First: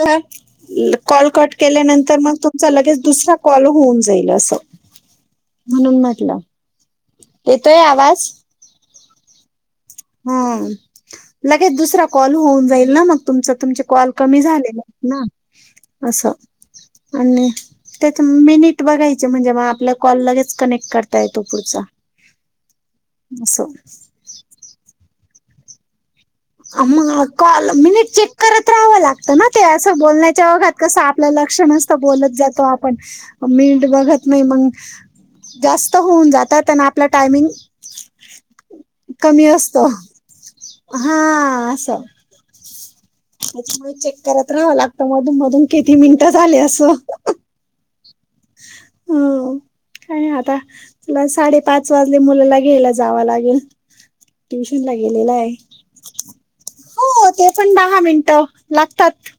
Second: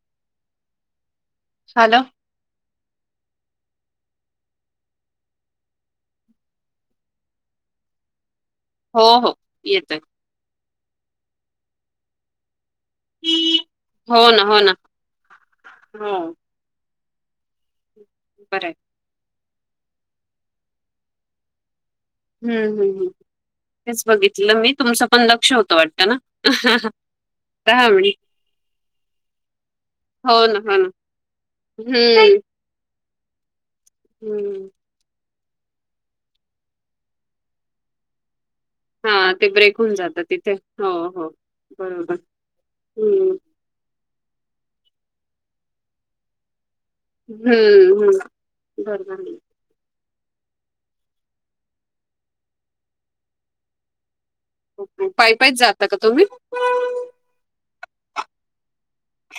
का call cut hello केल्यानंतर मग त तुम लगेच दुसरा कॉल होऊन जाईल असं म्हणून म्हटलं येतोय आवाज हो हो येत आहे हा लगेच दुसरा कॉल होऊन ल मग तुम तुम कॉल हो कमी ना हो झाले ना हो अस आणि त्यात बरं आहे. मिनिट बघायचं म्हणजे मग आपल्या कॉल लगेच कनेक्ट करता येतो पुढचा हम् हम् असं हेच बघितलं मी तुमचं पण लक्ष होत वाटतं ना मग कॉल मिनिट चेक करत राहावं लागतं ना ते असं हो बोलण्याच्या ना अघात हो ना कसं आपलं लक्ष नसतं बोलत हम्म जातो आपण मिीट बघत नाही हम्म मग जास्त होऊन जातात त्यांना आपला टायमिंग हा कमी ते ब्रेक असतो होऊन जातं तिथे हो हा हो असं बरोबर हम्म म चेक करत राहावं लागत मधून मधून किती मिनिटं झाले असं हम्म हम्म बरोबर आणि आता तुला साडेपाच वाजले मुलाला घ्यायला जावं लागेल ट्युशन ला गेलेला पाय आहे पायच जाता का तुम्ही हो ते पण दहा मिनट लागतात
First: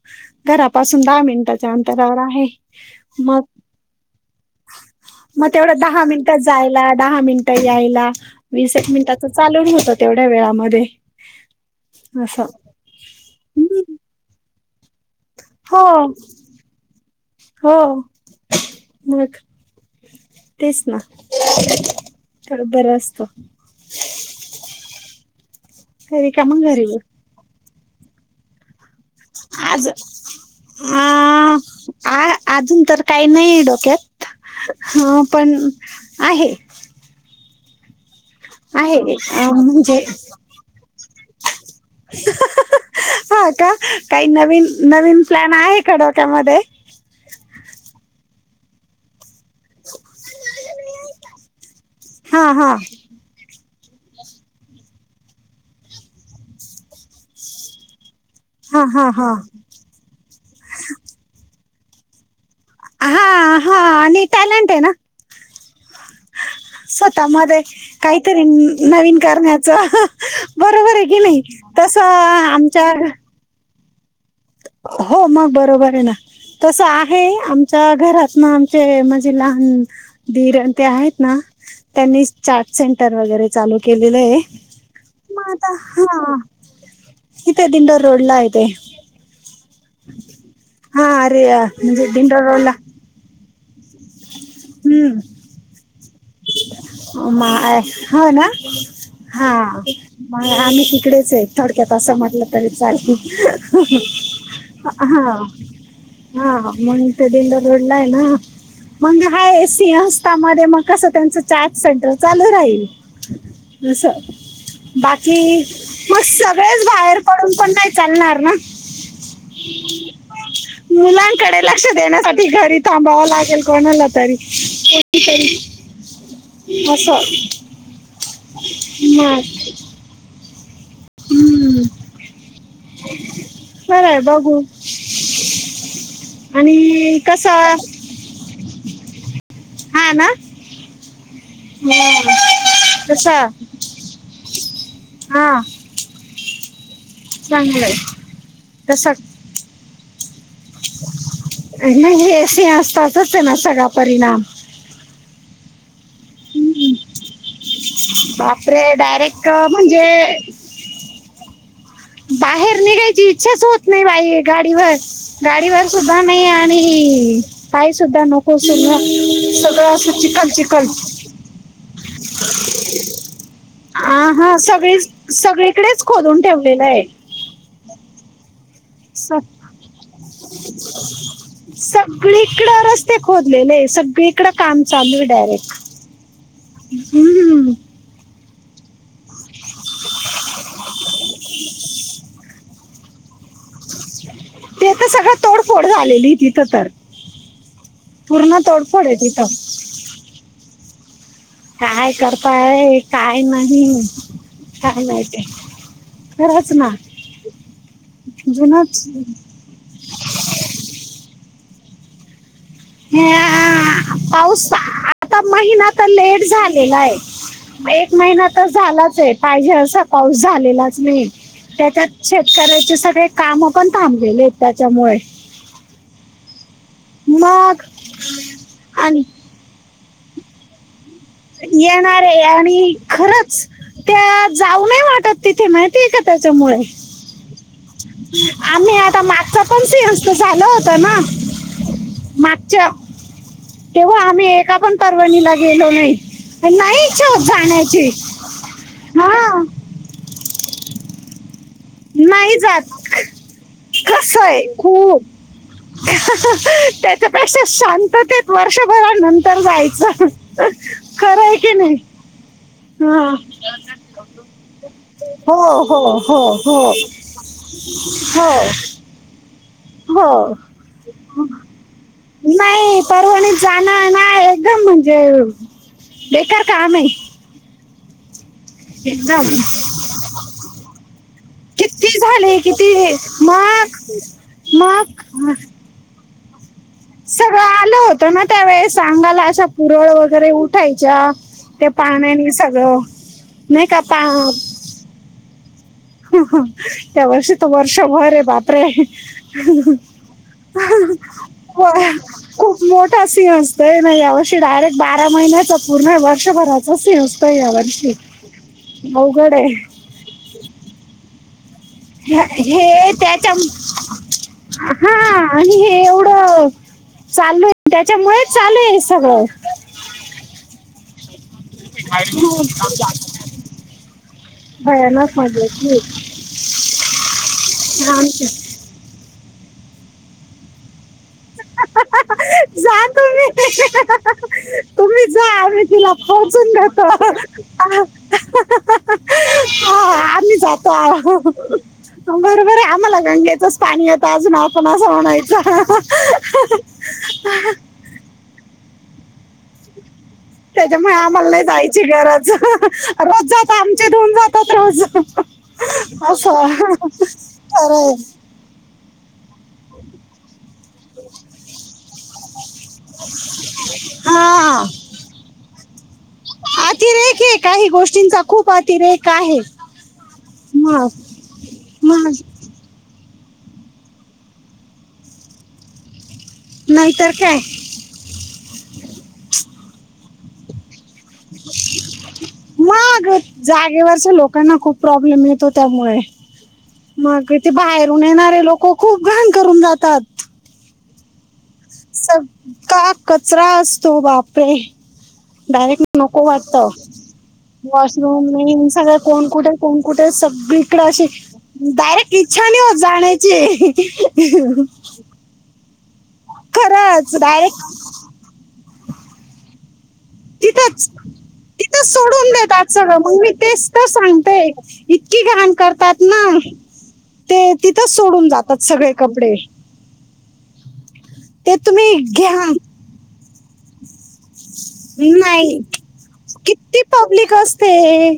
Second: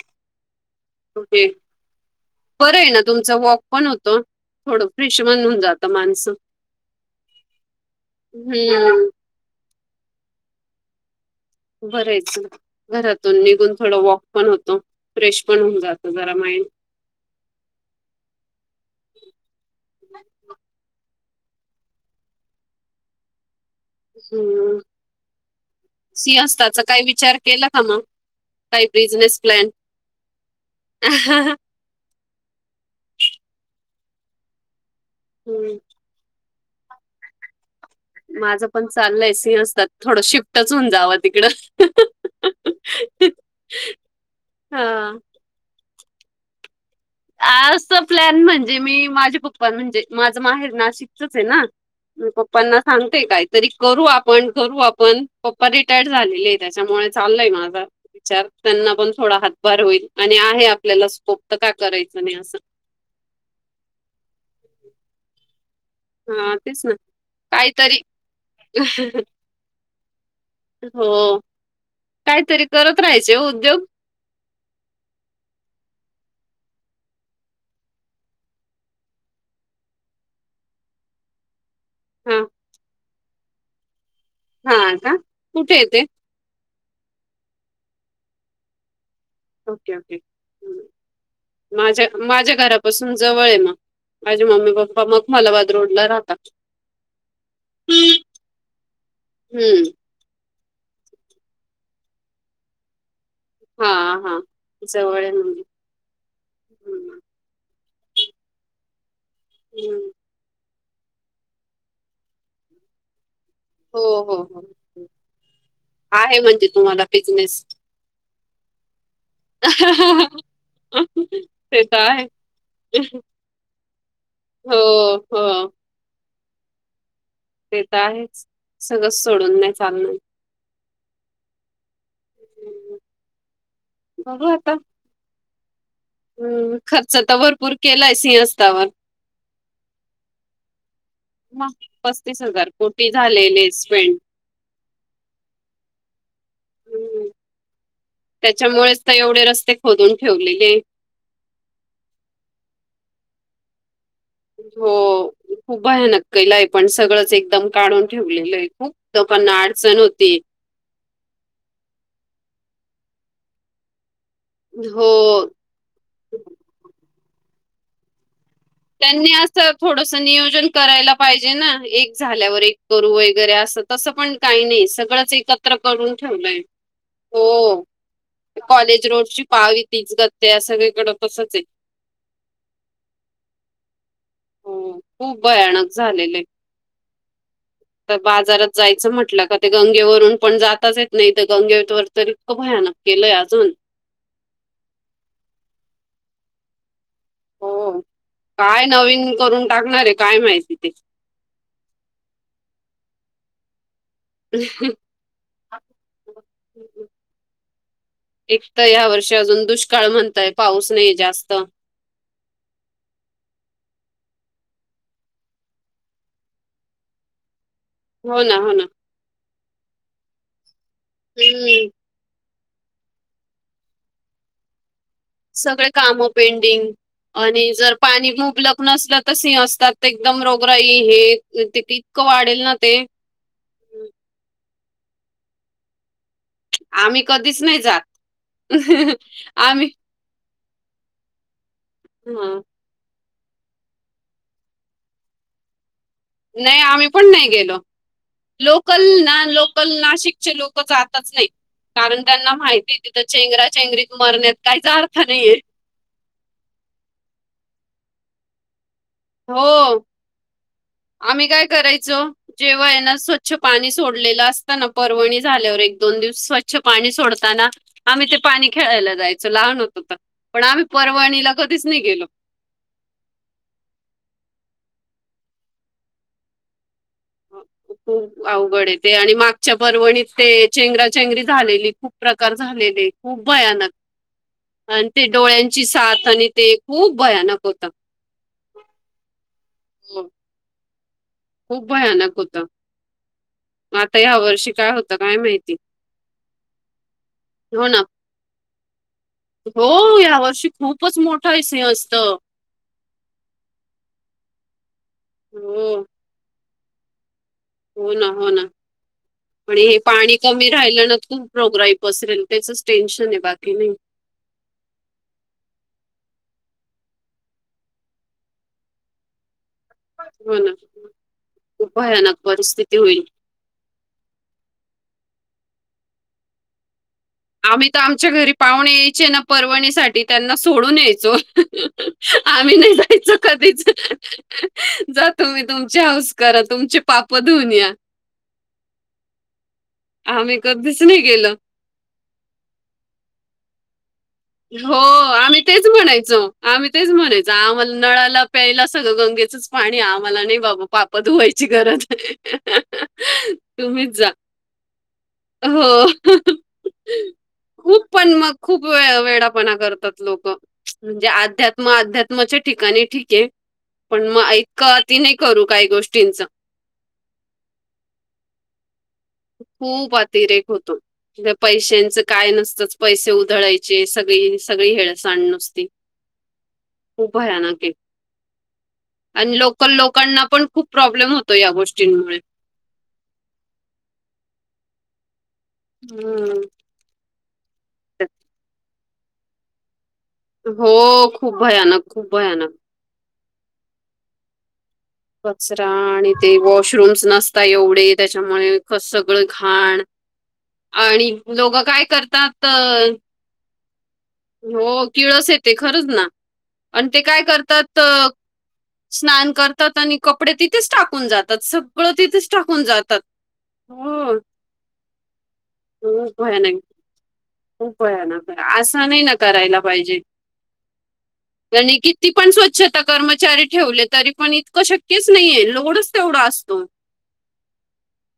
घरापासून दहा ओके मिनिटाच्या अंतरावर आहे मग कोण होतो थोडं फ्रेश मन मग होऊन तेवढं जातं दहा माणसं मिनिटात जायला दहा मिनिटं यायला वीस हम्म मिनटात चालूून होत तेवढ्या वेळामध्ये बरेयच असं घरातून निघून हम्म थोडं वॉक पण होतो फ्रेश पण होऊन जात हो जरा माइंड हो मग तेच ना तर बरं असत हम्म तरी का मग सिहस्ताचा घरी काही विचार केला का मग काप रिज [unintelligible] आज हा आ अजून तर काही नाही डोक्यात पण हम्म, आहे माझं पण आहे चाललंय अ सि असतात म्हणजे थोडं शिफ्टच होऊन जावं तिकडं हा का काही नवीन नवीन प्लॅन आहे का डोक्यामध्ये आज प्लॅन म्हणजे मी माझे पप्पा म्हणजे माझं माहेर नाशिकचच आहे ना म हा हा पप्पांना सांग काही तरी करू आपण करू आपण पप्पा रिटायर झालेली आहे त्याच्यामुळे चाललय माझं विचार हा त्यांना हा पण हा थोडा हातभार होईल आणि आहे आपल्याला स्कोप तर का करायचं नाही असं हा हा आणि टॅलेंट आहे ना हा तेच ना स्वतः मध्ये काहीतरी नवीन करण्याच हो कायतरी आमच्या करत राहायचे उद्योग हो मग बरोबर आहे ना तस आहे आमच्या घरात ना आमचे म्हणजे लहान धीरण ते आहेत ना त्यांनी हा चॅट सेंटर वगैरे चालू केलेले आहे हा का मग आता कुठे येते ह इथे दिडर रोडलाये ओके ओके हा अरे माझ्या म्हणजे दिंडोर माझ्या रोडला घरापासू जवळ ये मग माझी मम्मी पप्पा हम्म मखमलाबाद रोड ला राह मा हो ना हा [unintelligible] हम्म म आम्ही तिकडेच आहे थोडक्यात असं म्हटलं तरी चाल हा हा जवळ आहे हा म्हणजे हा मग हम्म. ते दिंडोरी रोडला आहे ना मग हाय हम्म. सिंहस्तामध्ये मग कसं त्यांचं चॅट सेंटर चालू राहील हो अस हो हो बाकी मग आहे म्हणजे सगळेच तुम्हाला बाहेर पडून बिझनेस. पण नाही चालणार ना मुलांकडे ते लक्ष तर आहे. देण्यासाठी घरी थांबावं लागेल कोणाला तरी हो हो असं ते तर आहे सगळं मग सोडून नाही चालणार हम्म खरय बघू हम्म खर्च आणि तर भरपूर कसं केलाय सिंहस्थावर हा ना हं. पस्तीस हजार कोटी तसं झालेले स्पेंड हा चांगलं आहे त्याच्यामुळेच तर तसं एवढे रस्ते खोदून ठेवलेले नाही सिंहस्थाचाच आहे ना सगळा परिणाम हो खूप आहे ना केलाय पण हम्म. सगळंच एकदम काढून ठेवलेलं आहे बापरे खूप डायरेक्ट लोकांना अडचण म्हणजे होती बाहेर निघायची इच्छाच होत नाही बाई गाडीवर हो. गाडीवर सुद्धा नाही आणि पायी सुद्धा नको [unintelligible] त्यांनी सगळं असं थोडंसं चिखल नियोजन चिखल करायला पाहिजे ना एक झाल्यावर एक करू वगैरे अस तसं पण हा काही नाही सगळीच सगळंच एकत्र सगळीकडेच करून खोदून ठेवलंय ठेवलेलं आहे हो. कॉलेज स- रोडची पाहवी तीच गत ये सगळीकडं तसच आहे सगळीकड रस्ते खोदलेले आहे सगळीकडं हो काम चालू आहे खूप डायरेक्ट भयानक झालेलं आहे. हम्म हम तर बाजारात जायचं म्हटलं का ते गंगेवरून पण जातच ये नाही तर गंगेवर तर इतकं भयानक केलंय अजून ते तर सगळं तोडफोड झालेली तिथं तर पूर्ण तोडफोड आहे तिथं टाकणारे काय माहिती ते काय करताय काय नाही काय माहित आहे खरच ना एक तर ह्या जुनच वर्षी अजून दुष्काळ म्हणताय पाऊस नाही जास्त ह्यांआ पाऊस आता महिना तर लेट झालेला आहे एक महिना ना तर हो ना. झालाच आहे पाहिजे असा पाऊस झालेलाच नाही हम्म त्याच्यात शेतकऱ्याचे सगळे काम पण थांबलेले आहेत त्याच्यामुळे सगळे काम पेंडिंग आणि मग जर पाणी मुबलक नसलं आणि तर सिंहस्थात एकदम रोगराई हे ते इतकं येणारे वाढेल ना आणि ते खरंच त्या जाऊ नये वाटत तिथे माहिती आहे का त्याच्यामुळे आम्ही कधीच नाही जात आम्ही आता मागचा पण आम्ही सिंह स्थ झालं होत ना ह मागच्या तेव्हा आम्ही एका पण परवणीला गेलो नाही नाही आम्ही इच्छा पण होत नाही गेलो जाण्याची लोकल ना लोक हा लोकल नाशिकचे लोक जातच नाही कारण त्यांना नाही माहिती जात तिथं चेंगरा चेंगरीत कसं मरण्यात आहे काहीच अर्थ खूप नाहीये त्याच्यापेक्षा शांततेत वर्षभरा नंतर हो जायचं अ आम्ही काय करायचो. जेव्हा आहे ना, हा. स्वच्छ पाणी सोडलेलं असतं ना, पर्वणी हो झाल्यावर हो एक-दोन हो दिवस स्वच्छ हो पाणी सोडताना. आम्ही ते हो पाणी खेळायला जायचो, लहान होत हो पण आम्ही परवाणीला कधीच नाही गेलो. नाही परवणीत जाणं ना, एकदम म्हणजे बेकार काम आहे. ह. अवघडये ते, आणि एकदम मागच्या पर्वणीत ते चेंगरा-चेंगरी झालेली खूप किती प्रकार झाले किती झालेले. खूप भयानक मग, मग म. ची साथ आणि ते. खूप सगळं भयानक आलं होतं ना, त्यावेळे अंगाला अशा पुरळ हो, वगैरे उठायच्या. खूप ते भयानक पाण्यानी होतं सगळं नाही का पा ह्या वर्षी काय होतं आता काय माहिती. त्या वर्षी त हो ना वर्षभरे बाप रे. हो या वर्षी खूपच मोठा हो. सिंह असतं खूप मोठा सीन असतोय ना यावर्षी डायरेक्ट बारा महिन्याचा हो पूर्ण वर्षभरात. चा सीन असतो हो यावर्षी, ना हो ना अवघड आहे. पण हे पाणी कमी राहिलं ना खूप रोगराई पसरेल ह्या- त्याचचं हे टेन्शन आहे, त्याच्या बाकी नाही. हा, आणि हे एवढं चालू आहे, त्याच्यामुळेच चालूए हे सगळं. हो ना, खुप भयानक परिस्थिती होईल. भयानक [unintelligible] आम्ही तर आमच्या घरी पाहुणे यायचे ना परवणीसाठी त्यांना सोडून यायचो. आम्ही नाही जा जायचो तुम्ही, कधीच तुम्ही जा आम्ही तुमची तिला हौस करा पोहचून [unintelligible] तुमचे पाप धुवून या [unintelligible] हा, आम्ही जातो कधीच आ नाही गेलो बरोबर आहे आम्हाला गंगेचच पाणी येतं अजून आपण हो, असं आम्ही म्हणायचं. तेच म्हणायचो. आम्ही तेच म्हणायचं, आम्हाला नळाला प्यायला सगळं गंगेचंच पाणी आम्हाला नाही बाबा त्याच्यामुळे पापं आम्हाला नाही धुवायची जायची गरज, रोज जाता आमचे तुम्हीच जा. धुऊन जातात रोज. हो. असं, खूप खरंय. पण मग खूप वे वेडापणा करतात लोकं. म्हणजे अध्यात्म अध्यात्माच्या ठिकाणी ठीक आहे. पण मग हा [unintelligible] ती नाही करू काही गोष्टींचं. अतिरेक हे काही गोष्टींचा खूप अतिरेक आहे खूप अतिरेक होतो, मग म ह्या पैशांचं मग काय नसतंच. पैसे उधळायचे सगळी सगळी हेळ सांड नुसती. नाहीतर खूप काय भयानक आहे, आणि लोकल लोकांना पण खूप प्रॉब्लेम होतो या गोष्टींमुळे. मग जागेवरच्या लोकांना खूप प्रॉब्लेम येतो. त्यामुळे हम्म. मग इ तेे बाहेरून येणारे लोक, खूप घाण करून जातात. हो. खूप भयानक. खूप भयानक सगळा कचरा असतो बापरे. कचरा डायरेक्ट आणि नको ते वाटत, वॉशरूम्स नसता एवढे वॉशरूम त्याच्यामुळे मेन, क- सगळं कोण, कुठे कोण. घाण कुठे सगळीकडे अशी आणि लोक काय डायरेक्ट इच्छा करतात नाही होत अ, जाण्याची. टिळस येते खरंच ना, आणि ते खरंच काय डायरेक्ट करतात स्नान कर तात आणि. कपडे तिथेच टाकून जातात तिथंच-तिथंच सगळं तिथेच सोडून देतात, टाकून आज सगंळ जातात मग मी तेच तर हो सांगतेय. इतकी घाण करतात ना. ते तिथंच उपाया ना, सोडून जातात असा सगळे नाही ना कपडे करायला पाहिजे. ते त्यांने तुम्ही किती पण घ्या स्वच्छ आता कर्मचारी ठेवले, तरी पण इतकं शक्यच नाहीये, नाही लोडच तेवढा असतो. किती पब्लिक असते,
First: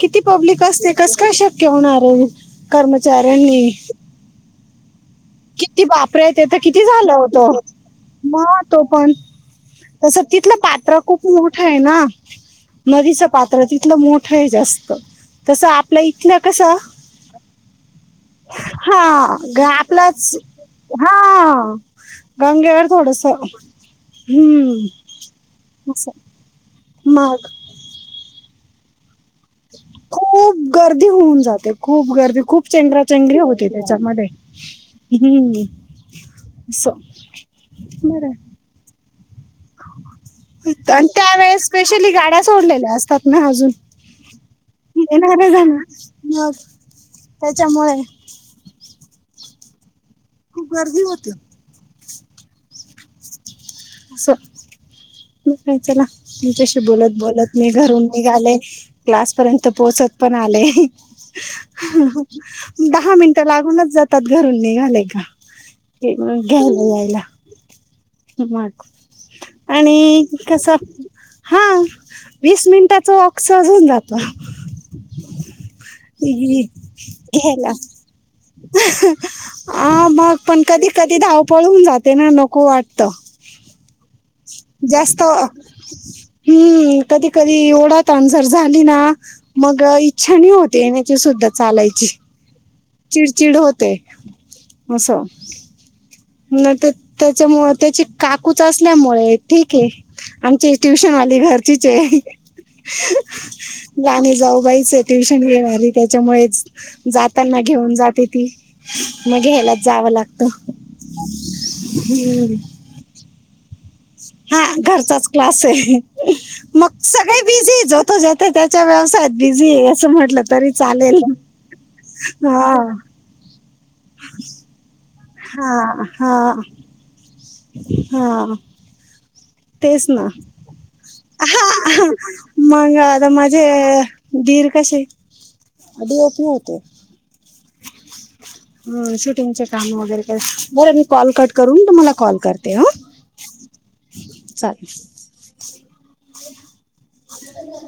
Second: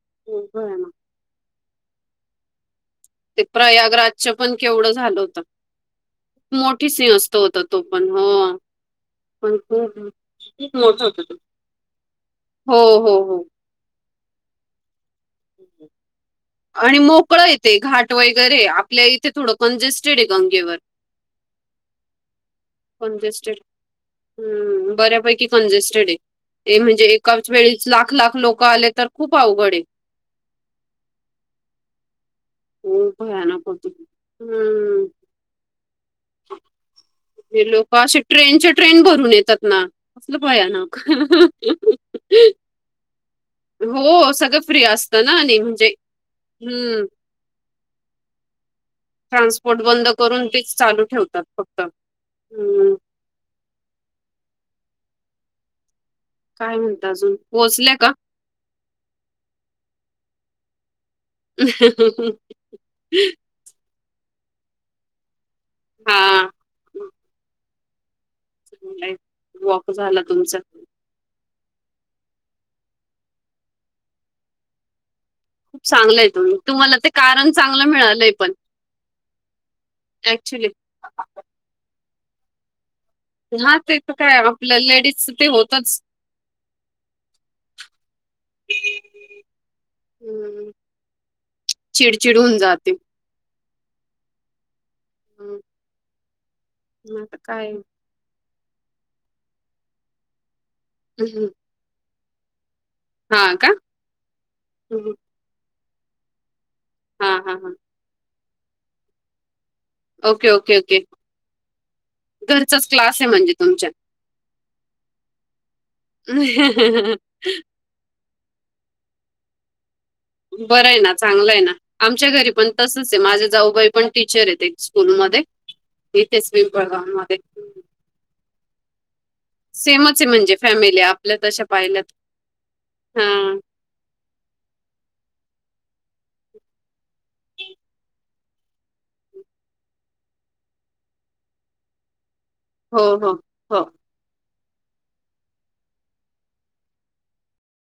किती पब्लिक असते, कस काय शक्य होणारे. कर्मचारी. ते प्रयागराज्य पण केवढं झालं होतं. किती बापरे ते त किती मोठी झालं होत, सिंहस्त होता तो पण हो म तो पण. खूप तसं तिथलं खूप पात्र मोठं होतं खूप ते. मोठंय ना. हो हो नदीचं हो पात्र तीथलं मोठं जास्त, तस आपल्या इथल्या आणि मोकळयते, घाट वगैरेय, आपल्या इथे हा थोडं ग- कंजेस्ट हा गंगेवर थोडस कंजेस्टेड हम्म. बऱ्यापैकी अस. कंजेस्टेड आहे ते म्हणजे, एका वेळीच लाख लाख लोक आले, तर खूप अवघडे. खूप गर्दी होऊन जाते, खूप गर्दी, खूप. चेंंगराचेंगरी भयानक होते, होतं त्याच्यामध्ये हम्म हम्म अस. लोक असे ट्रेनच्या ट्रेन भरून येतात. ना असलं भयानक त्यावेळेस स्पेशली गाड्या सोडलेल्या असतात ना. अजून, हो सगळं फ्री असतं ना येणारे आणि जाना म्हणजे मग, हम्म त्याच्यामुळे ट्रान्सपोर्ट बंद करून, खूप तेच गर्दी चालू होती ठेवतात फक्त. हम्म. अस. य त्याला काय तुच्याशी म्हणता बोलत अजून बोलत मी पोहोचले घरून का निघाले, क्लास पर्यंत पोहोचत पण आले. दहा मिनटं लागूनच जातात, घरून निघाले का. ते हा म घ्यायला यायला. मग वॉक झाला आणि तुमचा कस हा, वीस मिनिटाच वॉक सहज होउन जातो. खूप चांगलंय, तुही तुम्हाला ते कारण चांगलं मिळालंय पण. हा मग, पण ऍक्च्युली कधी कधी धावपळ होउन जाते ना, नको वाटत. हा ते. काय आपल्या जास्त लेडीज ते होतच हम्म कधी कधी ओढातान जर झाली ना. मग इच्छा नाही होत, येण्याची सुद्धा, चालायची. चिडून जाते. चिडचिड होते. अस, हम्म, नाही त आता काय त्याच्यामुळे त्याची काकूच असल्यामुळे ठीके, आमची ट्युशन वाली हम्म. घरचीचे. हां का? लहाणी जाऊ बाईचे हं. ट्युशन घेनारी, त्याच्यामुळे हां, हां, जाताना हां. घेऊन जाते ती. मग घ्यायलाच जावं लागत, ओके, ओके, ओके. हम्म. क्लासे म्हणजे तुमच्या हा, घरचाच क्लासे मग सगळे बिझीये, जो तो, ज्याच्या त्याच्या, व्यवसायात बिझीये, अस म्हणट बरंय ना, चांगलंय ना, आमच्या घरी पण हा तसचे, माझे जाऊबाई पण टीचरेत स्कूलमध्ये, हा हा येथेच पिंपळगाव मध्ये. हा. तेच सेमच ना, आहे म्हणजे फॅमिली आपल्या तशा हा पाहिल्या तर. मग आता हां. माझे दीर कसे डीओपी होते. शूटिंगचे काम वगैरे कर, बरं मी कॉल कट करून, तुम्हाला कॉल करते अ. हो हो. हो. चालेल. ह [inaudible]